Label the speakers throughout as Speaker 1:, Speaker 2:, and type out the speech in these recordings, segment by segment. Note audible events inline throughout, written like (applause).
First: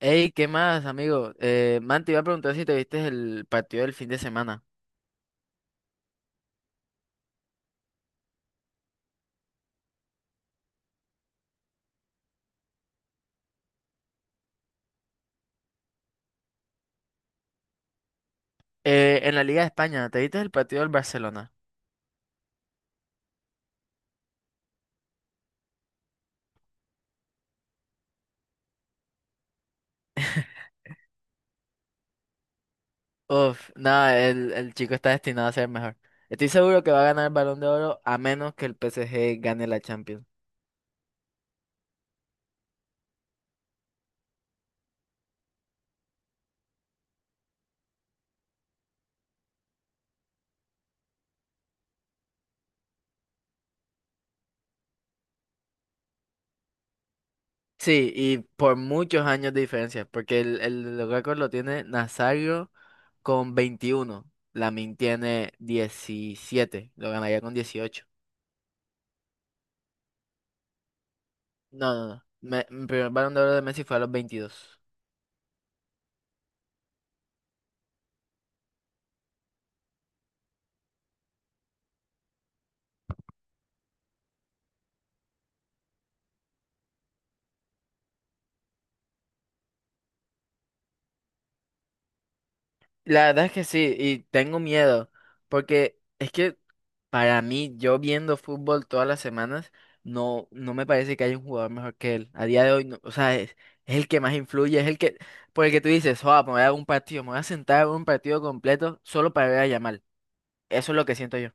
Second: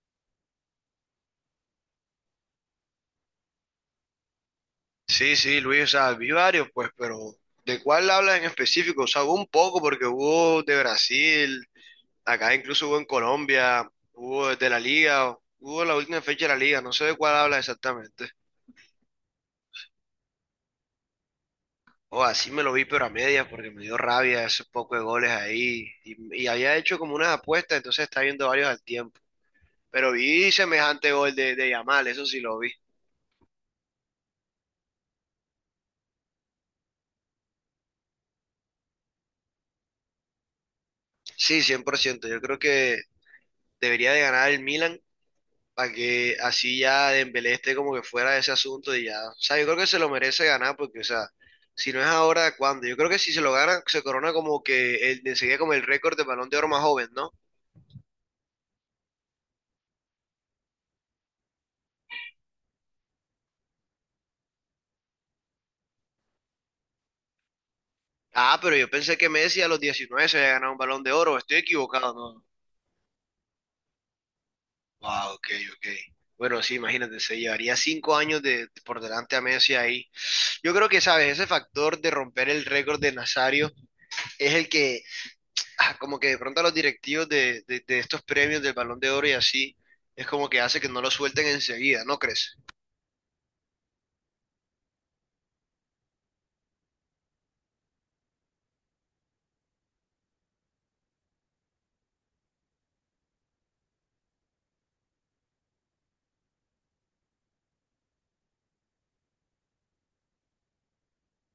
Speaker 1: Hey, ¿qué más, amigo? Man, te iba a preguntar si te viste el partido del fin de semana.
Speaker 2: Sí, sí, Luis, o sea, vi varios, pues, pero ¿de cuál hablas en específico? O sea, hubo un poco, porque hubo de Brasil, acá incluso hubo en Colombia, hubo de la Liga, hubo la última fecha de la Liga, no sé de cuál habla exactamente.
Speaker 1: En la Liga de España, ¿te viste el partido del Barcelona?
Speaker 2: O así me lo vi, pero a medias, porque me dio rabia esos pocos de goles ahí. Y había hecho como unas apuestas, entonces estaba viendo varios al tiempo. Pero vi semejante gol de Yamal, eso sí lo vi.
Speaker 1: Uf, nada, el chico está destinado a ser mejor. Estoy seguro que va a ganar el Balón de Oro a menos que el PSG gane la Champions.
Speaker 2: Sí, 100%. Yo creo que debería de ganar el Milan para que así ya Dembélé esté como que fuera de ese asunto y ya, o sea, yo creo que se lo merece ganar porque, o sea, si no es ahora, ¿cuándo? Yo creo que si se lo gana, se corona como que el, enseguida como el récord de Balón de Oro más joven, ¿no?
Speaker 1: Sí, y por muchos años de diferencia, porque los récord lo tiene Nazario con 21. Lamin tiene 17, lo ganaría con 18.
Speaker 2: Ah, pero yo pensé que Messi a los 19 se había ganado un Balón de Oro, estoy
Speaker 1: No, no,
Speaker 2: equivocado,
Speaker 1: no.
Speaker 2: ¿no?
Speaker 1: Mi primer Balón de Oro de Messi fue a los 22.
Speaker 2: Wow, ok, ok. Bueno, sí, imagínate, se llevaría 5 años por delante a Messi ahí. Yo creo que, ¿sabes? Ese factor de romper el récord de Nazario es el que (laughs) ah, como que de pronto a los directivos de estos premios del Balón de Oro y así, es como que hace que no lo suelten enseguida, ¿no crees?
Speaker 1: La verdad es que sí, y tengo miedo, porque es que para mí, yo viendo fútbol todas las semanas, no, no me parece que haya un jugador mejor que él. A día de hoy, no, o sea, es el que más influye, por el que tú dices, oh, me voy a dar un partido, me voy a sentar a ver un partido completo solo para ver a Yamal. Eso es lo que siento yo.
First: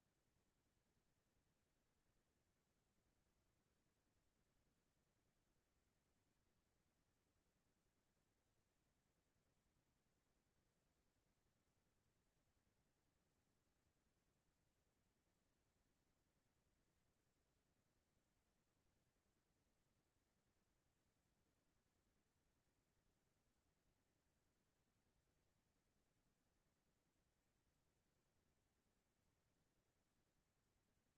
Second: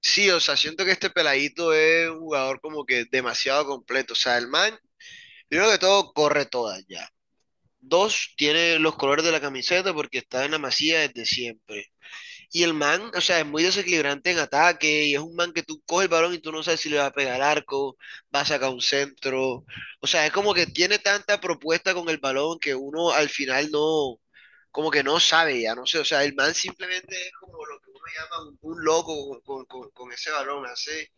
Speaker 2: Sí, o sea, siento que este peladito es un jugador como que demasiado completo. O sea, el man, primero que todo, corre todas ya. Dos, tiene los colores de la camiseta porque está en la Masía desde siempre. Y el man, o sea, es muy desequilibrante en ataque y es un man que tú coges el balón y tú no sabes si le va a pegar al arco, va a sacar un centro. O sea, es como que tiene tanta propuesta con el balón que uno al final no, como que no sabe ya, no sé. O sea, el man simplemente es como lo que uno llama un loco con ese balón. Hace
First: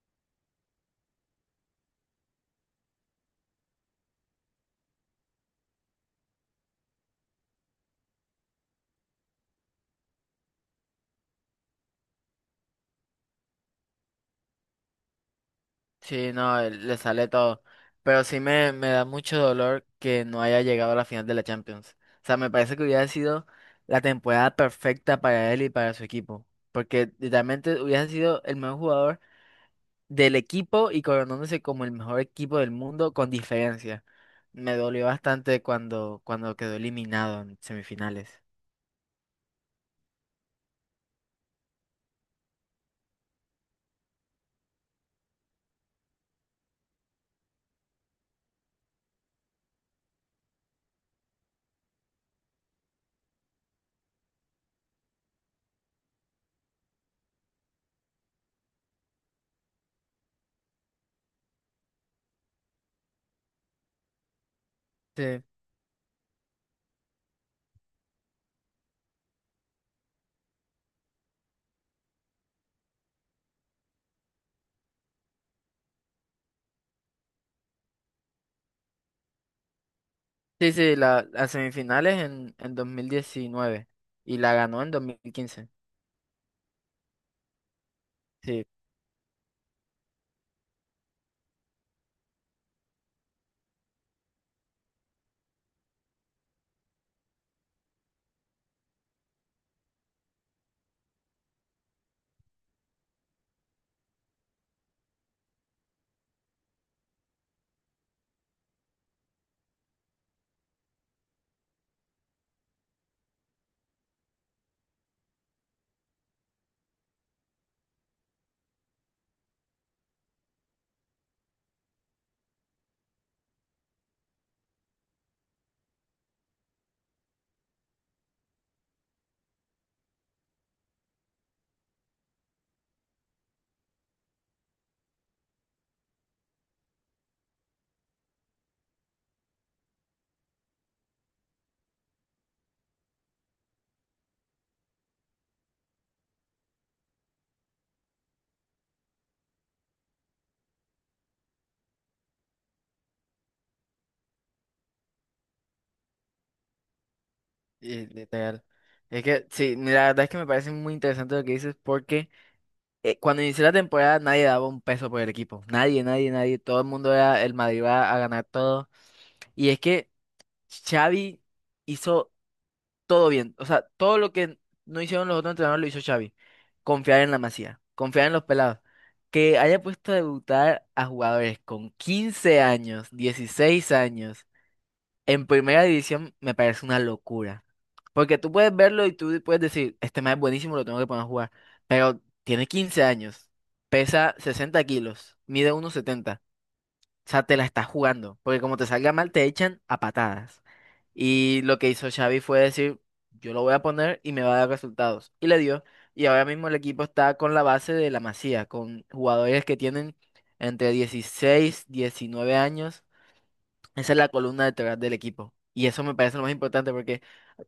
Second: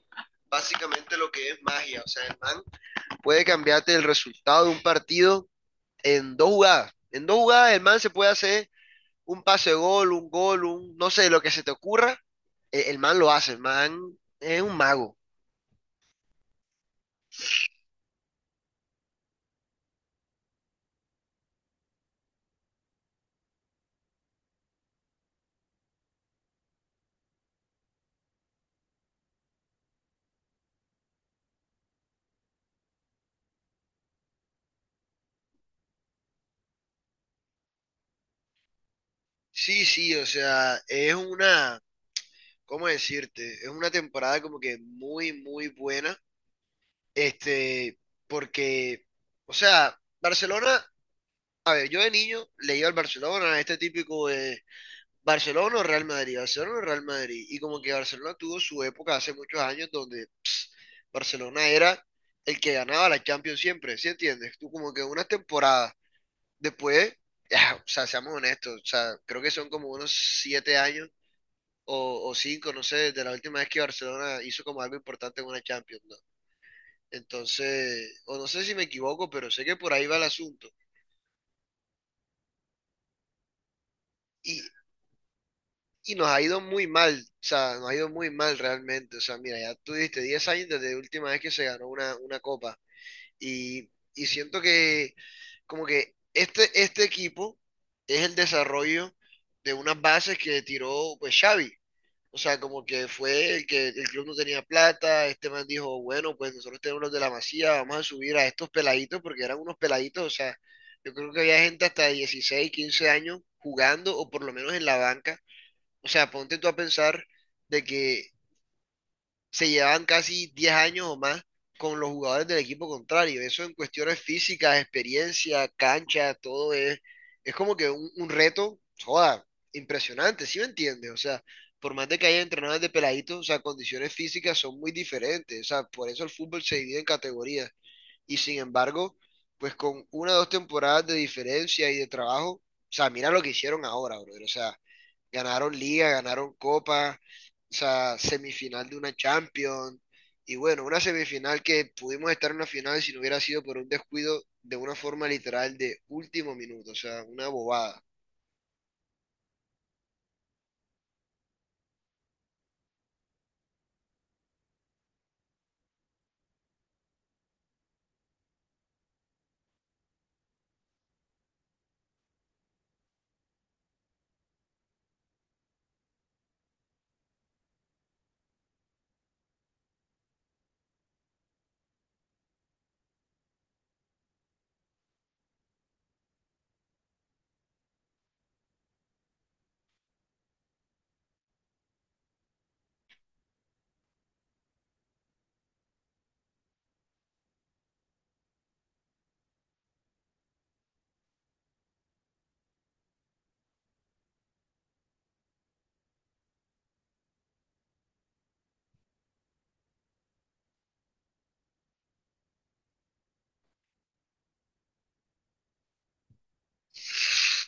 Speaker 2: básicamente lo que es magia. O sea, el man puede cambiarte el resultado de un partido en dos jugadas. En dos jugadas el man se puede hacer un pase de gol, un, no sé, lo que se te ocurra, el man lo hace, el man es un mago.
Speaker 1: Sí, no, le sale todo. Pero sí me da mucho dolor que no haya llegado a la final de la Champions. O sea, me parece que hubiera sido la temporada perfecta para él y para su equipo. Porque literalmente hubiera sido el mejor jugador del equipo y coronándose como el mejor equipo del mundo con diferencia. Me dolió bastante cuando quedó eliminado en semifinales.
Speaker 2: Sí, sí, o sea, es una, ¿cómo decirte? Es una temporada como que muy, muy buena, este, porque, o sea, Barcelona, a ver, yo de niño le iba al Barcelona, este típico de Barcelona o Real Madrid, Barcelona o Real Madrid, y como que Barcelona tuvo su época hace muchos años donde Barcelona era el que ganaba la Champions siempre, ¿sí entiendes? Tú como que unas
Speaker 1: Sí,
Speaker 2: temporadas después, ya, o sea, seamos honestos, o sea, creo que son como unos 7 años o cinco, no sé, desde la última vez que Barcelona hizo como algo importante en una Champions, ¿no? Entonces, o no sé si me equivoco, pero sé que por ahí va el asunto.
Speaker 1: sí, sí, las semifinales en 2019 y la
Speaker 2: Y,
Speaker 1: ganó en 2015.
Speaker 2: y nos ha ido muy mal, o sea, nos ha ido muy mal
Speaker 1: Sí.
Speaker 2: realmente. O sea, mira, ya tú dijiste 10 años desde la última vez que se ganó una copa. Y siento que como que este equipo es el desarrollo de unas bases que tiró pues Xavi. O sea, como que fue el que el club no tenía plata, este man dijo, bueno, pues nosotros tenemos los de la Masía, vamos a subir a estos peladitos, porque eran unos peladitos, o sea, yo creo que había gente hasta de 16, 15 años jugando, o por lo menos en la banca. O sea, ponte tú a pensar de que se llevaban casi 10 años o más con los jugadores del equipo contrario. Eso en cuestiones físicas, experiencia, cancha, todo es como que un reto, joda, impresionante, ¿sí me entiendes? O sea, por más de que haya entrenadores de peladitos, o sea, condiciones físicas son muy diferentes. O sea, por eso el fútbol se divide en categorías. Y sin embargo, pues con una o dos temporadas de diferencia y de trabajo, o sea, mira lo que hicieron ahora, brother. O sea, ganaron liga, ganaron copa, o sea, semifinal de una Champions. Y bueno, una semifinal que pudimos estar en una final si no hubiera sido por un descuido de una forma literal de último minuto, o sea, una bobada.
Speaker 1: Y literal. Es que, sí, la verdad es que me parece muy interesante lo que dices porque cuando inició la temporada nadie daba un peso por el equipo. Nadie, nadie, nadie. Todo el mundo era el Madrid va a ganar todo. Y es que Xavi hizo todo bien. O sea, todo lo que no hicieron los otros entrenadores lo hizo Xavi. Confiar en la Masía, confiar en los pelados. Que haya puesto a debutar a jugadores con 15 años, 16 años. En primera división me parece una locura. Porque tú puedes verlo y tú puedes decir, este man es buenísimo, lo tengo que poner a jugar. Pero tiene 15 años, pesa 60 kilos, mide 1,70. O sea, te la estás jugando. Porque como te salga mal, te echan a patadas. Y lo que hizo Xavi fue decir, yo lo voy a poner y me va a dar resultados. Y le dio. Y ahora mismo el equipo está con la base de la Masía, con jugadores que tienen entre 16, 19 años. Esa es la columna vertebral del equipo. Y eso me parece lo más importante porque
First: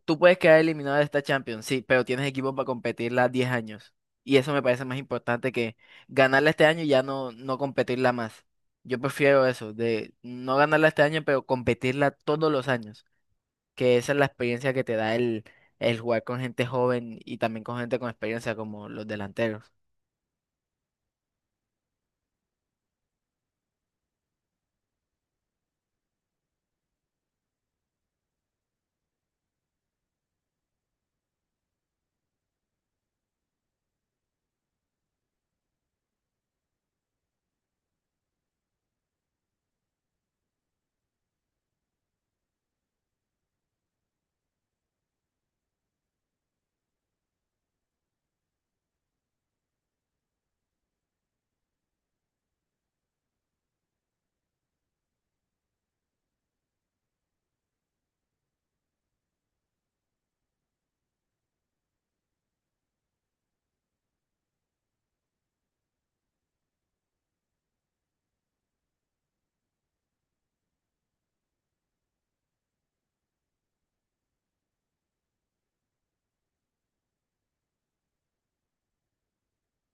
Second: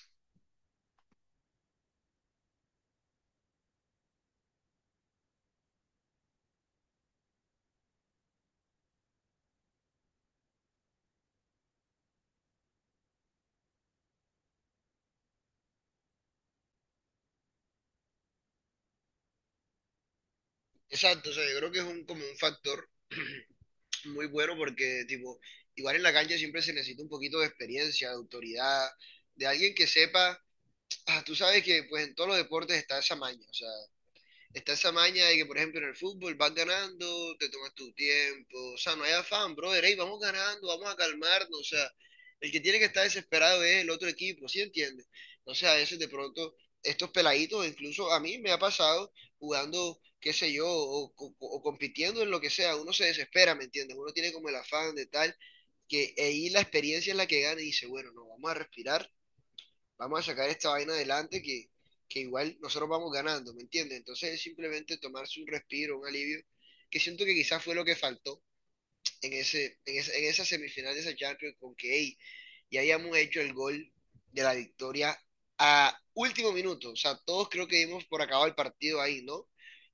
Speaker 1: tú puedes quedar eliminado de esta Champions, sí, pero tienes equipo para competirla 10 años. Y eso me parece más importante que ganarla este año y ya no competirla más. Yo prefiero eso, de no ganarla este año, pero competirla todos los años. Que esa es la experiencia que te da el jugar con gente joven y también con gente con experiencia como los delanteros.
Speaker 2: Exacto, o sea, yo creo que es un, como un factor (clears throat) muy bueno porque, tipo, igual en la cancha siempre se necesita un poquito de experiencia, de autoridad, de alguien que sepa, ah, tú sabes que pues en todos los deportes está esa maña, o sea, está esa maña de que, por ejemplo, en el fútbol vas ganando, te tomas tu tiempo. O sea, no hay afán, brother. Ey, vamos ganando, vamos a calmarnos. O sea, el que tiene que estar desesperado es el otro equipo, ¿sí entiendes? Entonces, a veces de pronto, estos peladitos, incluso a mí me ha pasado jugando, qué sé yo, o compitiendo en lo que sea, uno se desespera, ¿me entiendes? Uno tiene como el afán de tal, que ahí la experiencia es la que gana y dice, bueno, no, vamos a respirar, vamos a sacar esta vaina adelante que igual nosotros vamos ganando, ¿me entiendes? Entonces es simplemente tomarse un respiro, un alivio, que siento que quizás fue lo que faltó en esa semifinal de esa Champions con que hey, ya habíamos hecho el gol de la victoria último minuto, o sea, todos creo que dimos por acabado el partido ahí, ¿no?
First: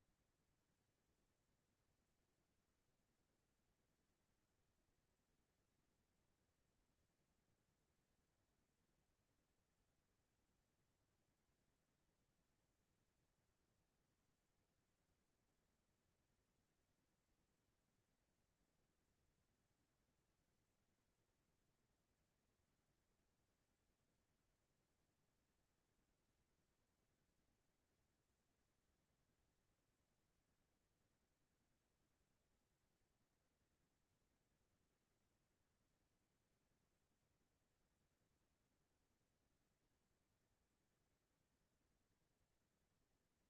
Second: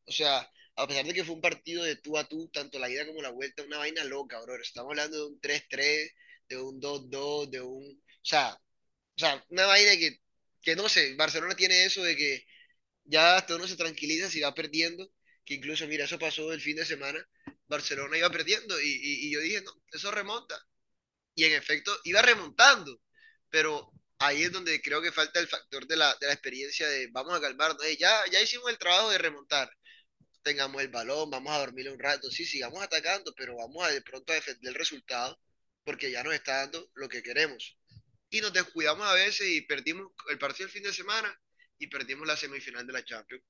Speaker 2: O sea, a pesar de que fue un partido de tú a tú, tanto la ida como la vuelta, una vaina loca, bro. Estamos hablando de un 3-3 de un 2-2 de un... o sea, una vaina que no sé, Barcelona tiene eso de que ya hasta uno se tranquiliza si va perdiendo, que incluso, mira, eso pasó el fin de semana, Barcelona iba perdiendo y yo dije, no, eso remonta. Y en efecto, iba remontando, pero ahí es donde creo que falta el factor de la experiencia de vamos a calmarnos, "Ey, ya, ya hicimos el trabajo de remontar, tengamos el balón, vamos a dormir un rato, sí, sigamos atacando, pero vamos a de pronto a defender el resultado porque ya nos está dando lo que queremos y nos descuidamos a veces y perdimos el partido el fin de semana y perdimos la semifinal de la Champions.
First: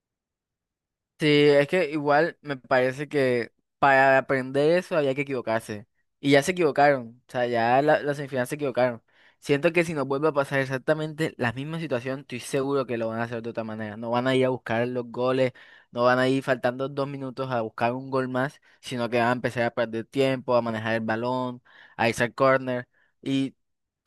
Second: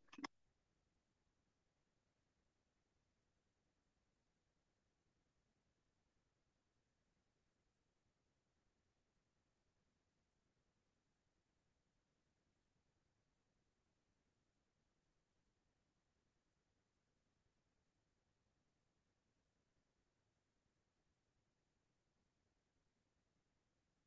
Speaker 1: Sí, es que igual me parece que para aprender eso había que equivocarse. Y ya se equivocaron. O sea, las semifinales se equivocaron. Siento que si nos vuelve a pasar exactamente la misma situación, estoy seguro que lo van a hacer de otra manera. No van a ir a buscar los goles, no van a ir faltando 2 minutos a buscar un gol más, sino que van a empezar a perder tiempo, a manejar el balón, a irse al córner.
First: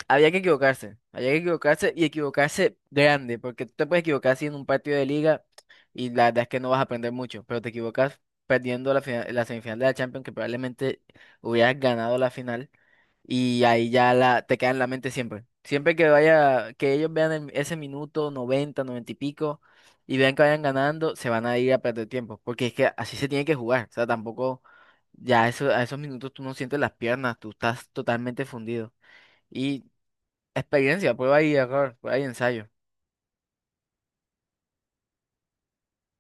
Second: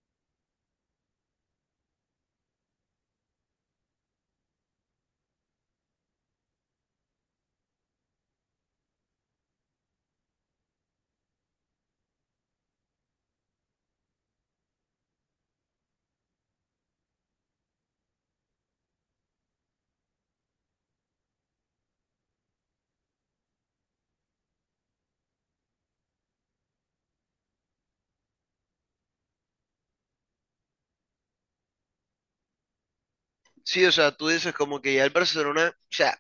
Speaker 1: Había que equivocarse y equivocarse grande, porque tú te puedes equivocar así en un partido de liga y la verdad es que no vas a aprender mucho, pero te equivocas perdiendo la semifinal de la Champions, que probablemente hubieras ganado la final y ahí te queda en la mente siempre. Siempre que vaya, que ellos vean ese minuto 90 90 y pico y vean que vayan ganando, se van a ir a perder tiempo, porque es que así se tiene que jugar, o sea, tampoco ya eso, a esos minutos tú no sientes las piernas, tú estás totalmente fundido. Y experiencia, prueba y error, prueba y ensayo.
Speaker 2: Sí, o sea, tú dices como que ya el Barcelona, o sea,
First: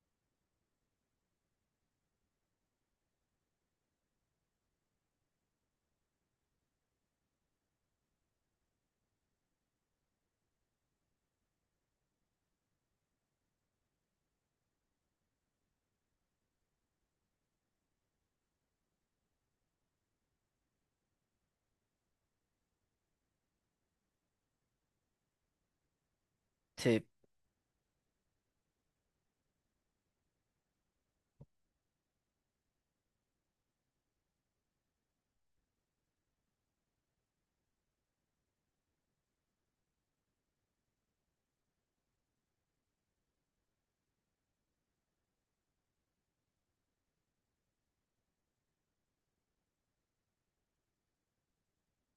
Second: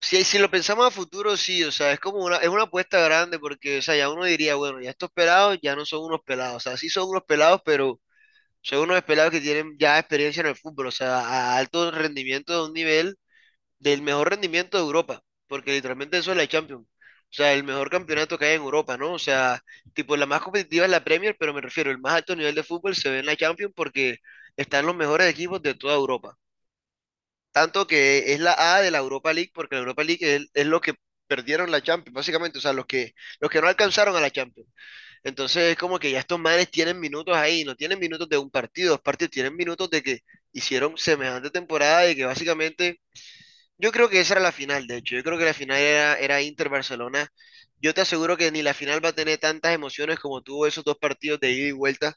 Speaker 2: si lo pensamos a futuro, sí, o sea, es como una, es una apuesta grande porque, o sea, ya uno diría, bueno, ya estos pelados ya no son unos pelados, o sea, sí son unos pelados, pero son unos pelados que tienen ya experiencia en el fútbol, o sea, a alto rendimiento de un nivel del mejor rendimiento de Europa, porque literalmente eso es la Champions. O sea, el mejor campeonato que hay en Europa, ¿no? O sea, tipo, la más competitiva es la Premier, pero me refiero, el más alto nivel de fútbol se ve en la Champions porque están los mejores equipos de toda Europa.
Speaker 1: Sí,
Speaker 2: Tanto que es la A de la Europa League, porque la Europa League es lo que perdieron la Champions, básicamente, o sea, los que no alcanzaron a la Champions. Entonces es como que ya estos manes tienen minutos ahí, no tienen minutos de un partido, dos partidos, tienen minutos de que hicieron semejante temporada y que básicamente yo creo que esa era la final, de hecho. Yo creo que la final era Inter-Barcelona. Yo te aseguro que ni la final va a tener tantas emociones como tuvo esos dos partidos de ida y vuelta,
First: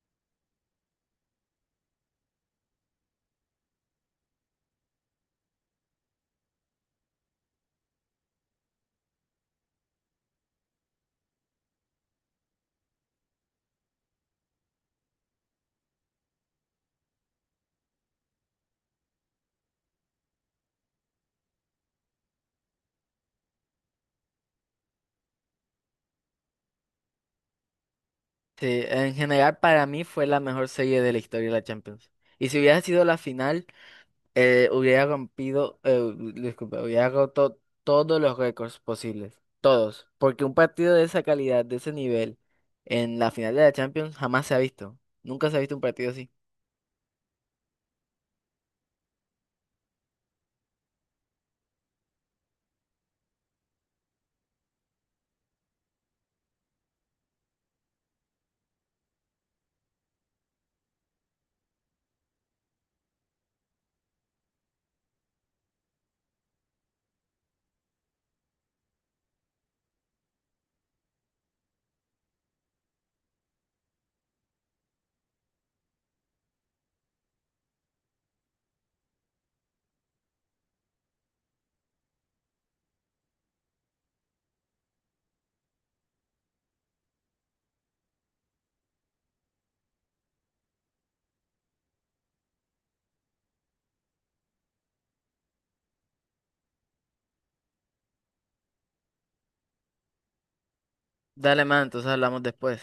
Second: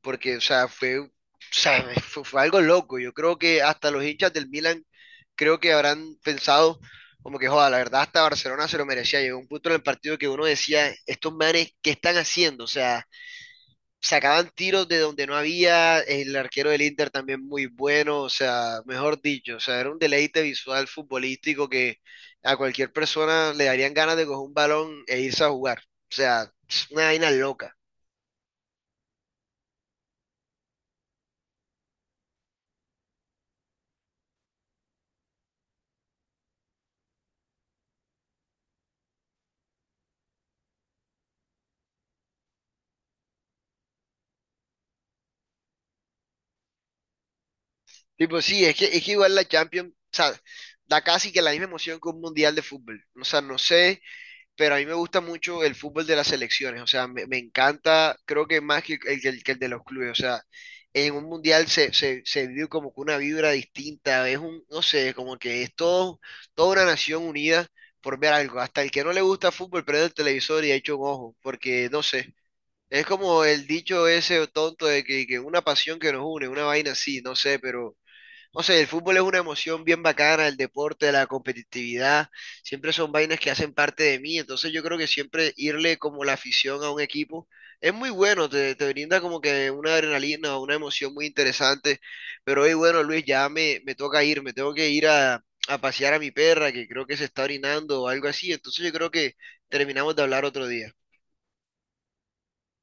Speaker 2: porque, o sea, fue, o sea, fue algo loco. Yo creo que hasta los hinchas del Milan creo que habrán pensado como que, joda, la verdad, hasta Barcelona se lo merecía. Llegó un punto en el partido que uno decía, estos manes, ¿qué están haciendo? O sea, sacaban tiros de donde no había, el arquero del Inter también muy bueno, o sea, mejor dicho, o sea, era un deleite visual futbolístico que a cualquier persona le darían ganas de coger un balón e irse a jugar, o sea, es una vaina loca.
Speaker 1: sí, en general para mí fue la mejor serie de la historia de la Champions. Y si hubiera sido la final, hubiera rompido, disculpa, hubiera roto todos los récords posibles, todos, porque un partido de esa calidad, de ese nivel, en la final de la Champions jamás se ha visto. Nunca se ha visto un partido así.
Speaker 2: Tipo, sí, es que igual la Champions, o sea, da casi que la misma emoción que un mundial de fútbol, o sea, no sé, pero a mí me gusta mucho el fútbol de las selecciones, o sea, me encanta, creo que más que el, que el de los clubes, o sea, en un mundial se vive como que una vibra distinta, es un, no sé, como que es todo, toda una nación unida por ver algo, hasta el que no le gusta fútbol prende el televisor y echa un ojo, porque no sé, es como el dicho ese tonto de que, una pasión que nos une, una vaina así, no sé, pero no sé, el fútbol es una emoción bien bacana, el deporte, la competitividad, siempre son vainas que hacen parte de mí, entonces yo creo que siempre irle como la afición a un equipo es muy bueno, te brinda como que una adrenalina, una emoción muy interesante, pero hoy bueno, Luis, ya me, toca ir, me tengo que ir a pasear a mi perra que creo que se está orinando o algo así, entonces yo creo que terminamos de hablar otro día.
Speaker 1: Dale, man, entonces hablamos después.